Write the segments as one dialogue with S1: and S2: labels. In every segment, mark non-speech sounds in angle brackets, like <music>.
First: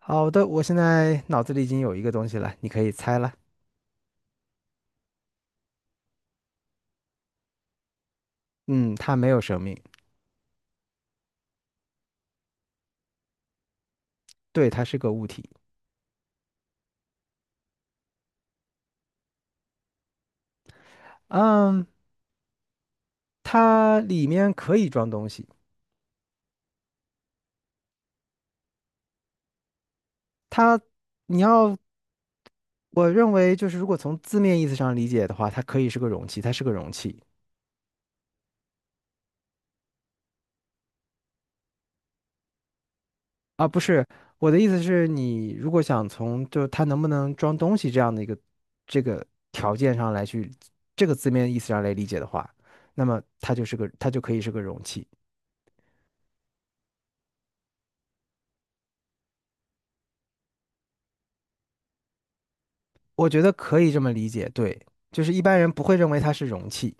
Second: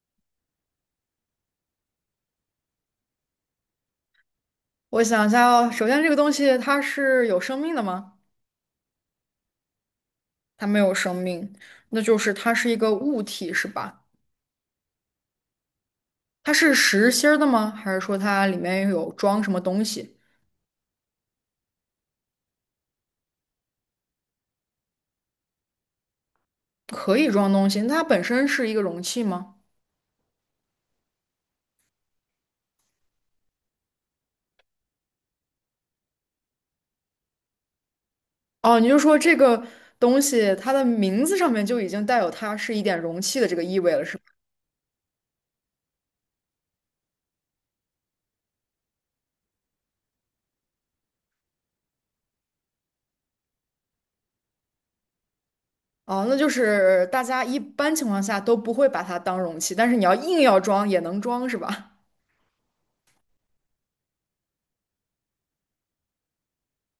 S1: 好的，我现在脑子里已经有一个东西了，你可以猜了。
S2: 我想一下哦，首先这个东西它是有生命的吗？
S1: 嗯，它没有生命，
S2: 它没有生命，那就是它是一个物体，是吧？
S1: 对，它是个物体。
S2: 它是实心儿的吗？还是说它里面有装什么东西？
S1: 嗯，它里面可以装东西。
S2: 可以装东西，那它本身是一个容器吗？
S1: 它，你要，我认为就是如果从字面意思上理解的话，它可以是个容器，它是个容器
S2: 哦，你就说这个东西它的名字上面就已经带有它是一点容器的这个
S1: 啊，不
S2: 意味了，
S1: 是。
S2: 是吧？
S1: 我的意思是你如果想从就它能不能装东西这样的一个这个条件上来去字面意思上来理解的话，那么它就可以是个容器。
S2: 哦，那就是大家一般情况下都不会把它当容器，但是你要硬要装也能装，是吧？
S1: 我觉得可以这么理解，对，就是一般人不会认为它是容器，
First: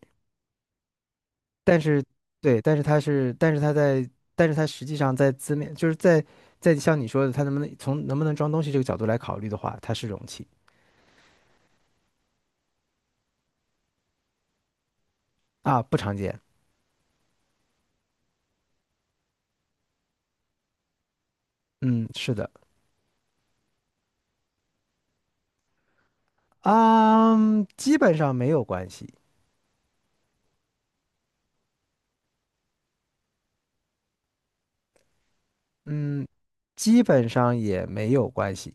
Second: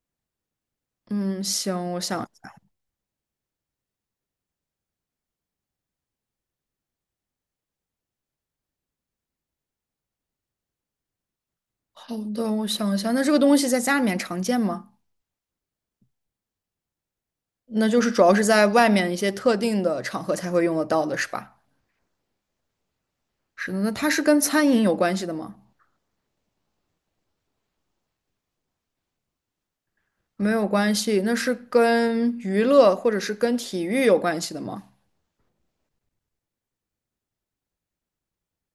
S2: 嗯，
S1: 但
S2: 行，我
S1: 是，
S2: 想。
S1: 对，但是它是，但是它在，但是它实际上在字面，就是在像你说的，它能不能从能不能装东西这个角度来考虑的话，它是容器。
S2: 好的，我想一下，那这个东西在家里面常见吗？
S1: 啊，不常见。
S2: 那就是主要是在外面一些特定的场合才会用得到的，是吧？
S1: 嗯，是的。
S2: 是的，那它是跟餐饮有关系的吗？
S1: 啊，基本上没有关系。
S2: 没有关系，那是跟娱乐或者是跟体育有关系的吗？
S1: 嗯，基本上也没有关系。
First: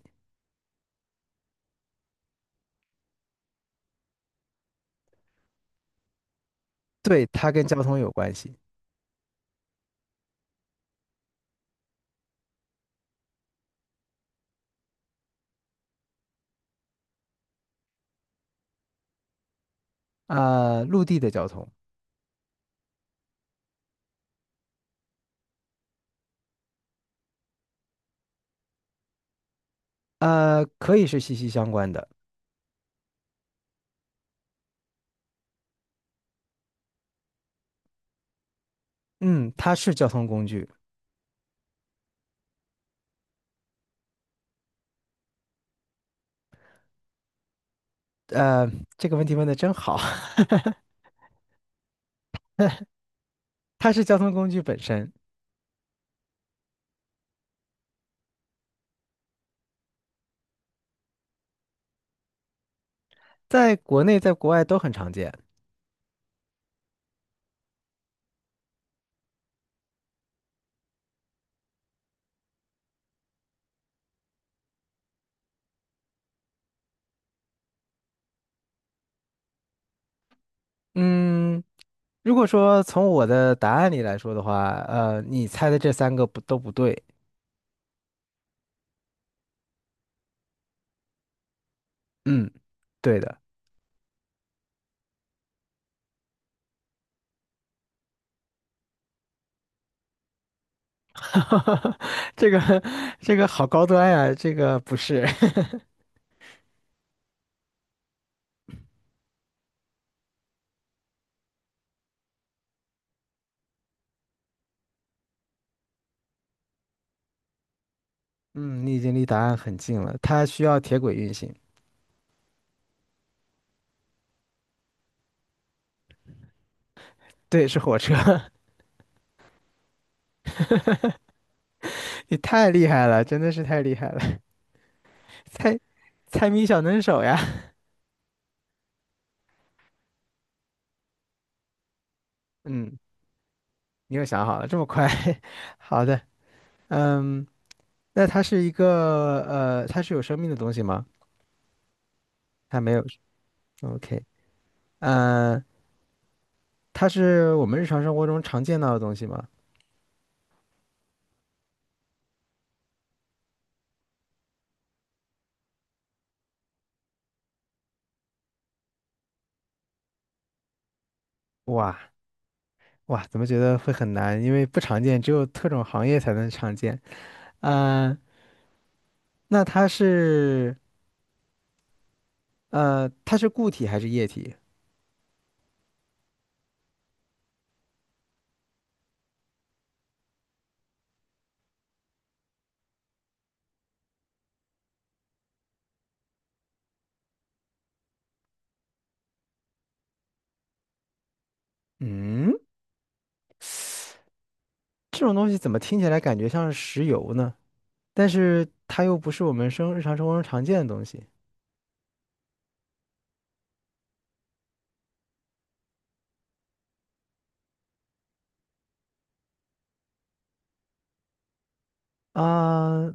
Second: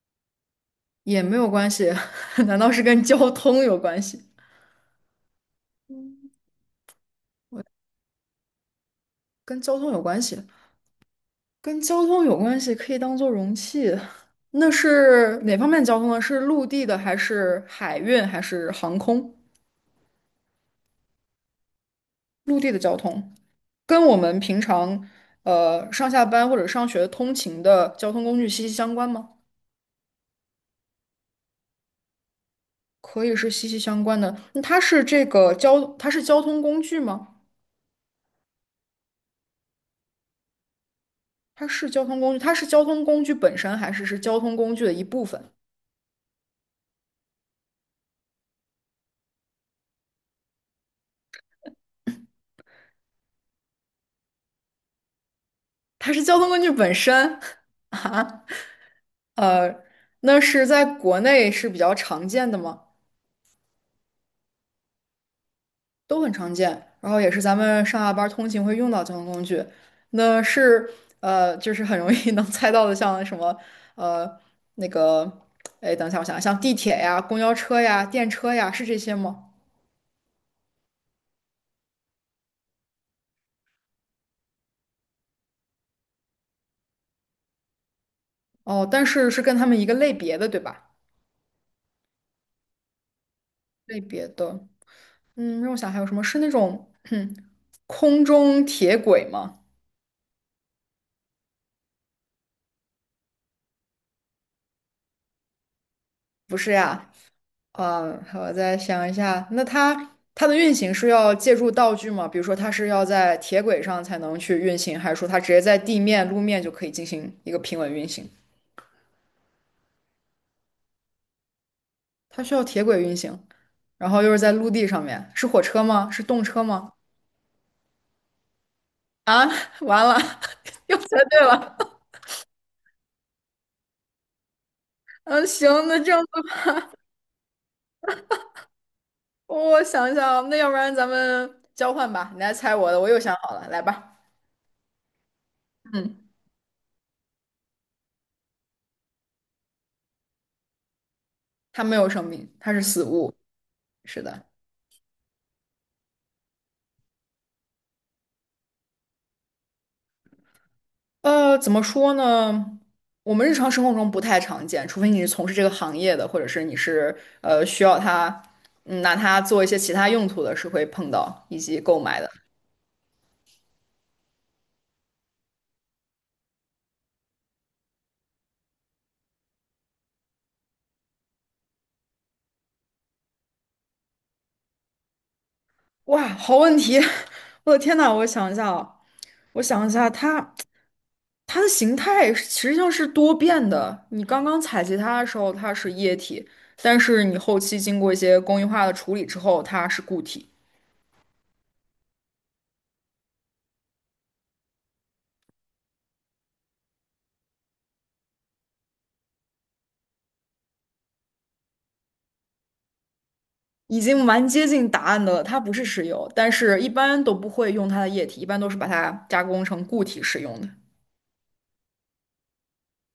S2: 也没有关系，<laughs> 难道是跟交通有关系？
S1: 对，它跟交通有关系。
S2: 跟交通有关系，跟交通有关系，可以当做容器。那是哪方面交通呢？是陆地的还是海运还是航空？
S1: 啊，陆地的交通。
S2: 陆地的交通。跟我们平常上下班或者上学通勤的交通工具息息相关吗？
S1: 呃，可以是息息相关的。
S2: 可以是息息相关的。那它是这个交，它是交通工具吗？
S1: 嗯，它是交通工具。
S2: 它是交通工具，它是交通工具本身，还是是交通工具的一部分？
S1: 呃，这个问题问的真好，<laughs> 它是交通工具本身。
S2: 它是交通工具本身 <laughs> 啊，呃，那是在国内是比较常见的吗？
S1: 在国内在国外都很常见。
S2: 都很常见，然后也是咱们上下班儿通勤会用到交通工具。那是就是很容易 <laughs> 能猜到的，像什么呃那个，哎，等一下，我想想，像地铁呀、公交车呀、电车呀，是这些吗？
S1: 嗯，如果说从我的答案里来说的话，你猜的这三个不都不对。
S2: 哦，但是是跟他们一个类别的，对吧？
S1: 嗯，对的。
S2: 类别的，嗯，让我想还有什么是那种 <clears throat> 空中铁轨吗？
S1: <laughs> 这个这个好高端呀，这个不是。<laughs>
S2: 不是呀，啊，好，我再想一下，那它的运行是要借助道具吗？比如说，它是要在铁轨上才能去运行，还是说它直接在地面、路面就可以进行一个平稳运行？
S1: 嗯，你已经离答案很近了，它需要铁轨运行。
S2: 它需要铁轨运行，然后又是在陆地上面，是火车吗？是动车吗？
S1: 对，是火车。
S2: 啊，完了，<laughs> 又猜对了。
S1: <laughs> 你太厉害了，真的是太厉害了。
S2: 嗯，
S1: <laughs>
S2: 行，
S1: 猜
S2: 那这样子，
S1: 猜谜小能手呀。
S2: 我想一想，那要不然咱们交换吧，你来
S1: <laughs>
S2: 猜我
S1: 嗯。
S2: 的，我又想好了，来
S1: 你
S2: 吧。
S1: 又想好了，这么快？<laughs> 好的，嗯，那它是一个它是有生命的东西吗？
S2: 它没有生命，它
S1: 它
S2: 是
S1: 没
S2: 死
S1: 有。
S2: 物。是
S1: OK，
S2: 的。
S1: 嗯，它是我们日常生活中常见到的东西吗？
S2: 呃，怎么说呢？我们日常生活中不太常见，除非你是从事这个行业的，或者是你是需要它，嗯，拿它做一些其他用途的，是会碰到以及购
S1: 哇
S2: 买的。
S1: 哇，怎么觉得会很难？因为不常见，只有特种行业才能常见。呃，那它是呃，它是固体还是液体？
S2: 哇，好问题！<laughs> 我的天呐，我想一下啊，我想一下，它的形态是实际上是多变的。你刚刚采集它的时候，它是液体，但是你后期经过一些工艺化的处理之后，它是固体。
S1: 嗯，这种东西怎么听起来感觉像是石油呢？但是它又不是我们生日常生活中常见的东西。
S2: 已经蛮接近答案的了，它不是石油，但是一般都不会用它的液体，一般都是把它加工成固体使用的。
S1: 啊，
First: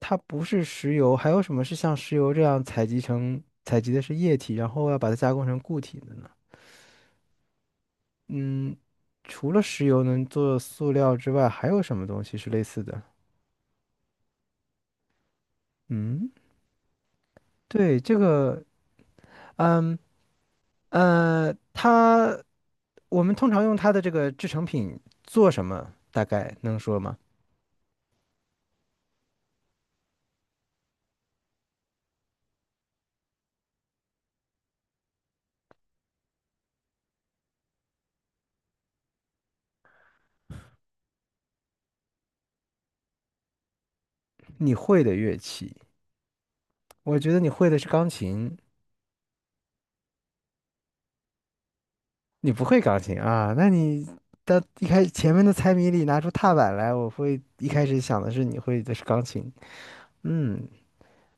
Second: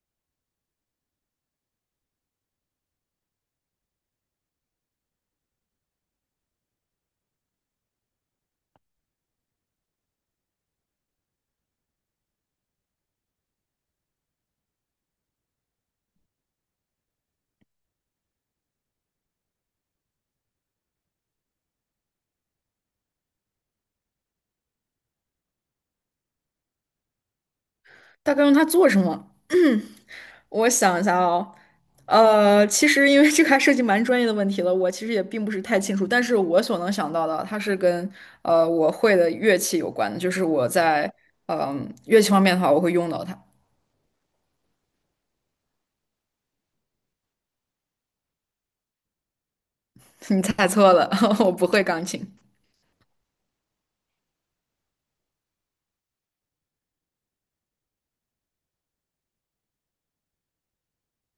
S1: 它不是石油，还有什么是像石油这样采集的是液体，然后要把它加工成固体的呢？嗯，除了石油能做塑料之外，还有什么东西是类似的？嗯，对，这个，嗯呃，它我们通常用它的这个制成品做什么？大概能说吗？
S2: 大概用它做什么？我想一下哦，呃，其实因为这个还涉及蛮专业的问题了，我其实也并不是太清楚，但是我所能想到的，它是跟我会的乐器有关的，就是我在嗯、乐器方面的话，我会用到它。
S1: 你会的乐器，我觉得你会的是钢琴。
S2: <laughs> 你猜错了，<laughs> 我不会钢琴。
S1: 你不会钢琴啊？到一开始前面的猜谜里拿出踏板来，我会一开始想的是你会的是钢琴。嗯，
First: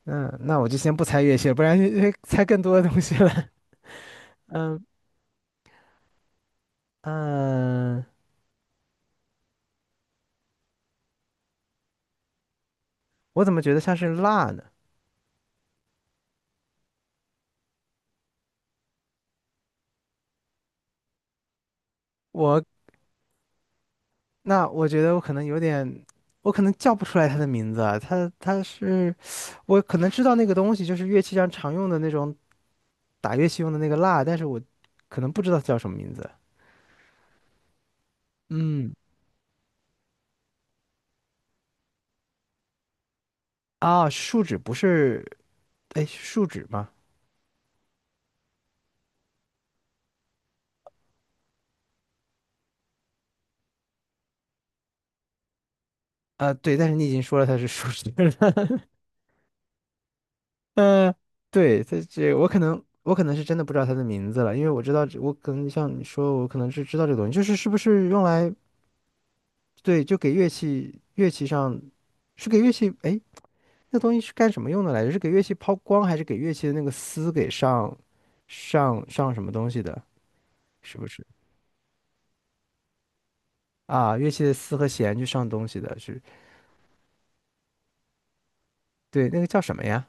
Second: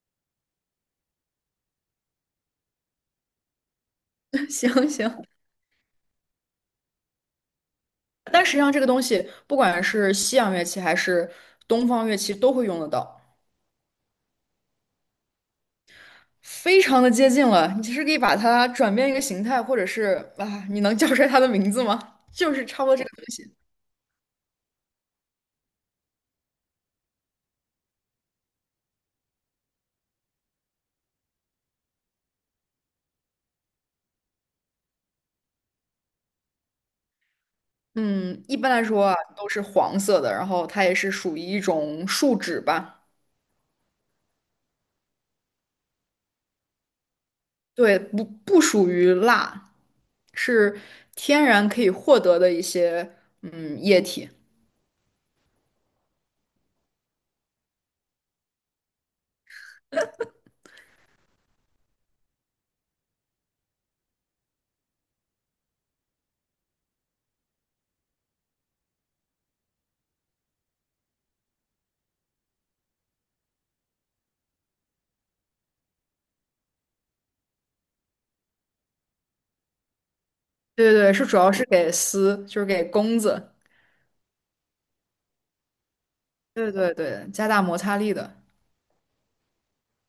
S1: 那我就先不猜乐器了，不然会猜更多的东西了。
S2: <laughs> 行行，
S1: <laughs> 嗯，
S2: 但实际上，这个东西不管是西洋乐器还是东方乐器都会用得到，
S1: 我怎么觉得像是蜡呢？
S2: 非常的接近了。你其实可以把它转变一个形态，或者是啊，你能叫出来它的名字吗？<laughs> 就是差
S1: 我
S2: 不多这个东西。
S1: 那我觉得我可能有点，我可能叫不出来它的名字啊。它是，我可能知道那个东西就是乐器上常用的那种打乐器用的那个蜡，但是我可能不知道它叫什么名字。
S2: 嗯，一般来
S1: 嗯，
S2: 说啊，都是黄色的，然后它也是属于一种树脂吧。
S1: 啊，树脂不是。哎，树脂吗？
S2: 对，不属于蜡，是天然可以获得的一些嗯液体。
S1: 啊，对，但是你已经说了它是树脂了。<laughs> 嗯，对，它这我可能是真的不知道它的名字了，因为我知道这我可能像你说，我可能是知道这个东西，就是是不是用来对，就给乐器上是给乐器哎，那东西是干什么用的来着？是给乐器抛光，还是给乐器的那个丝给上什么东西的？
S2: 对
S1: 是
S2: 对
S1: 不
S2: 对，
S1: 是
S2: 是主要是给丝，就是给弓子。
S1: 啊？乐器的丝和弦去上东西的是，
S2: 对对对，加大摩擦力的。
S1: 对，那个叫什么呀？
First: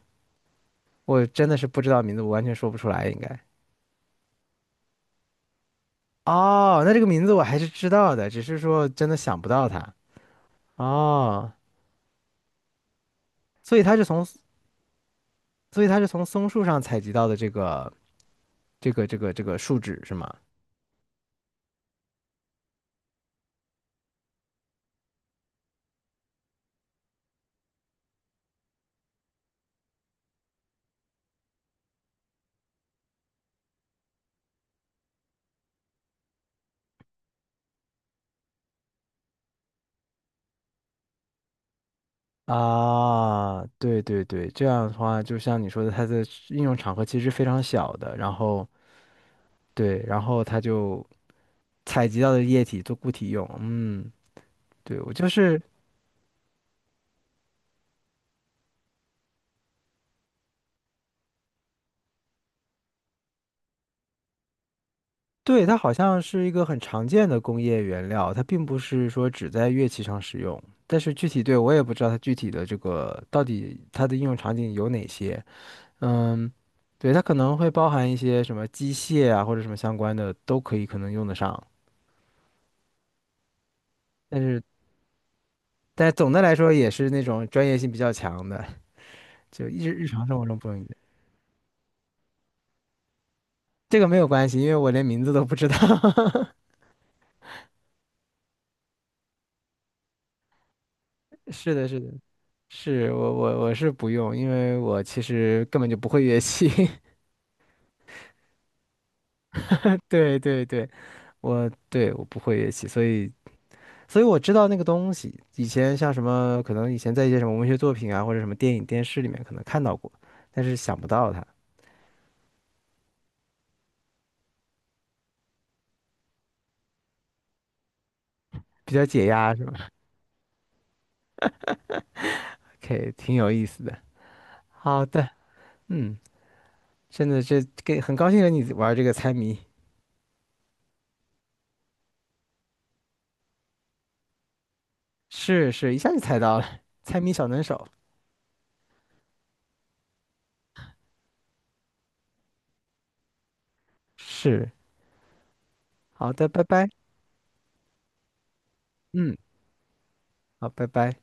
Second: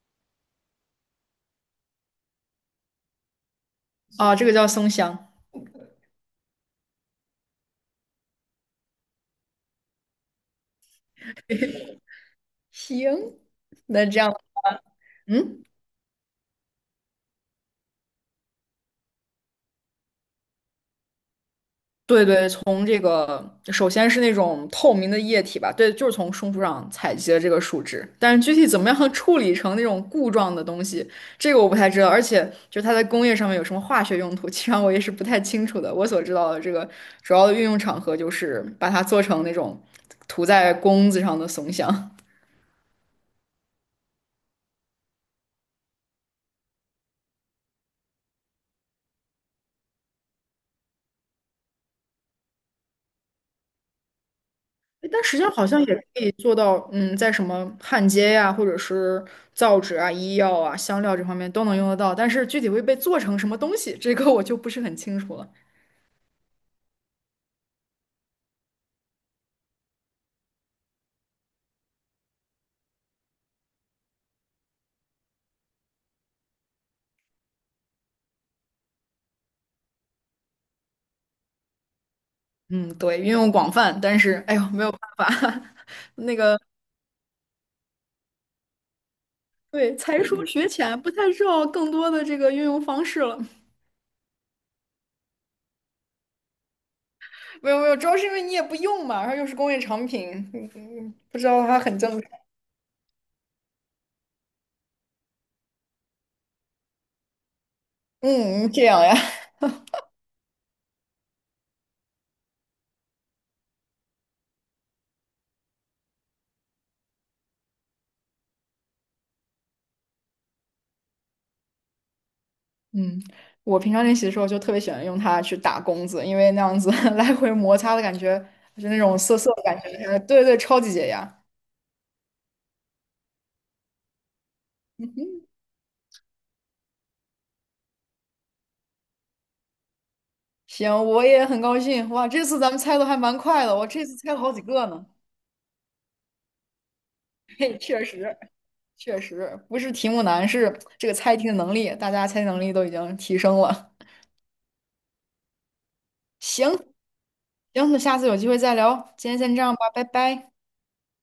S1: 我真的是不知道名字，我完全说不出来，应该。
S2: 啊，这个叫松香。
S1: 哦，那这个名字我还是知道的，只是说真的想不到它。哦，
S2: 行，
S1: 所以它是
S2: 那这
S1: 从，
S2: 样，嗯，
S1: 所以它是从松树上采集到的这个树脂是吗？
S2: 对对，从这个首先是那种透明的液体吧，对，就是从松树上采集的这个树脂，但是具体怎么样处理成那种固状的东西，这个我不太知道，而且就是它在工业上面有什么化学用途，其实上我也是不太清楚的。我所知道的这个主要的运用场合就是把它做成那种涂在弓子上的松香。
S1: 啊，对对对，这样的话，就像你说的，它的应用场合其实非常小的，然后对，然后它就采集到的液体做固体用。嗯，对，
S2: 诶
S1: 我
S2: 但
S1: 就
S2: 实际上
S1: 是。
S2: 好像也可以做到，嗯，在什么焊接呀、或者是造纸啊、医药啊、香料这方面都能用得到，但是具体会被做成什么东西，这个我就不是很清楚了。
S1: 对，它好像是一个很常见的工业原料，它并不是说只在乐器上使用。但是具体对我也不知道它具体的这个到底它的应用场景有哪些。嗯，对，它可能会包含一些什么机械啊或者什么相关的都可以可能用得上。
S2: 嗯，对，运用广泛，但是
S1: 但
S2: 哎
S1: 是
S2: 呦，没有办法，
S1: 但
S2: <laughs>
S1: 总
S2: 那
S1: 的来
S2: 个
S1: 说也是那种专业性比较强的，就
S2: 对，
S1: 日
S2: 才
S1: 常生
S2: 疏
S1: 活中不
S2: 学
S1: 用。
S2: 浅，不太知道更多的这个运用方式了。
S1: 这个没有关系，因为我连名字都不知道。
S2: 没有没有，主要是因为你也不用嘛，然后又是工业产品，嗯，不
S1: <laughs>
S2: 知道
S1: 是
S2: 它
S1: 的，
S2: 很
S1: 是的，
S2: 正常。
S1: 是我是不用，因为我其实根本就不会乐器。<laughs>
S2: 嗯，这样呀。
S1: 对对对，我不会乐器，所以所以我知道那个东西。以前像什么，可能以前在一些什么文学作品啊，或者什么电影、电视里面可能看到过，但是想不到它。
S2: 嗯，我平常练习的时候就特别喜欢用它去打弓子，因为那样子 <laughs> 来回摩擦的感觉，就
S1: 比
S2: 那
S1: 较
S2: 种
S1: 解
S2: 涩涩
S1: 压
S2: 的
S1: 是
S2: 感
S1: 吧，
S2: 觉，对对，超级解压。
S1: 可以。 <laughs>，挺有意思的。好的，嗯，真的这给很高兴跟你玩这个猜谜。
S2: 行，我也很高兴，哇，这次咱们猜的还蛮快的，我这次猜了好几个呢。
S1: 是是，一下就猜到了。<laughs> 猜谜小能
S2: 嘿，
S1: 手，
S2: 确实不是题目难，是这个猜题的能力，大家猜题能力都已经提升了。
S1: 是。好的，拜
S2: 行
S1: 拜。
S2: 行，那下次有机会再聊，今
S1: 嗯，
S2: 天先这样吧，拜拜。
S1: 好，拜拜。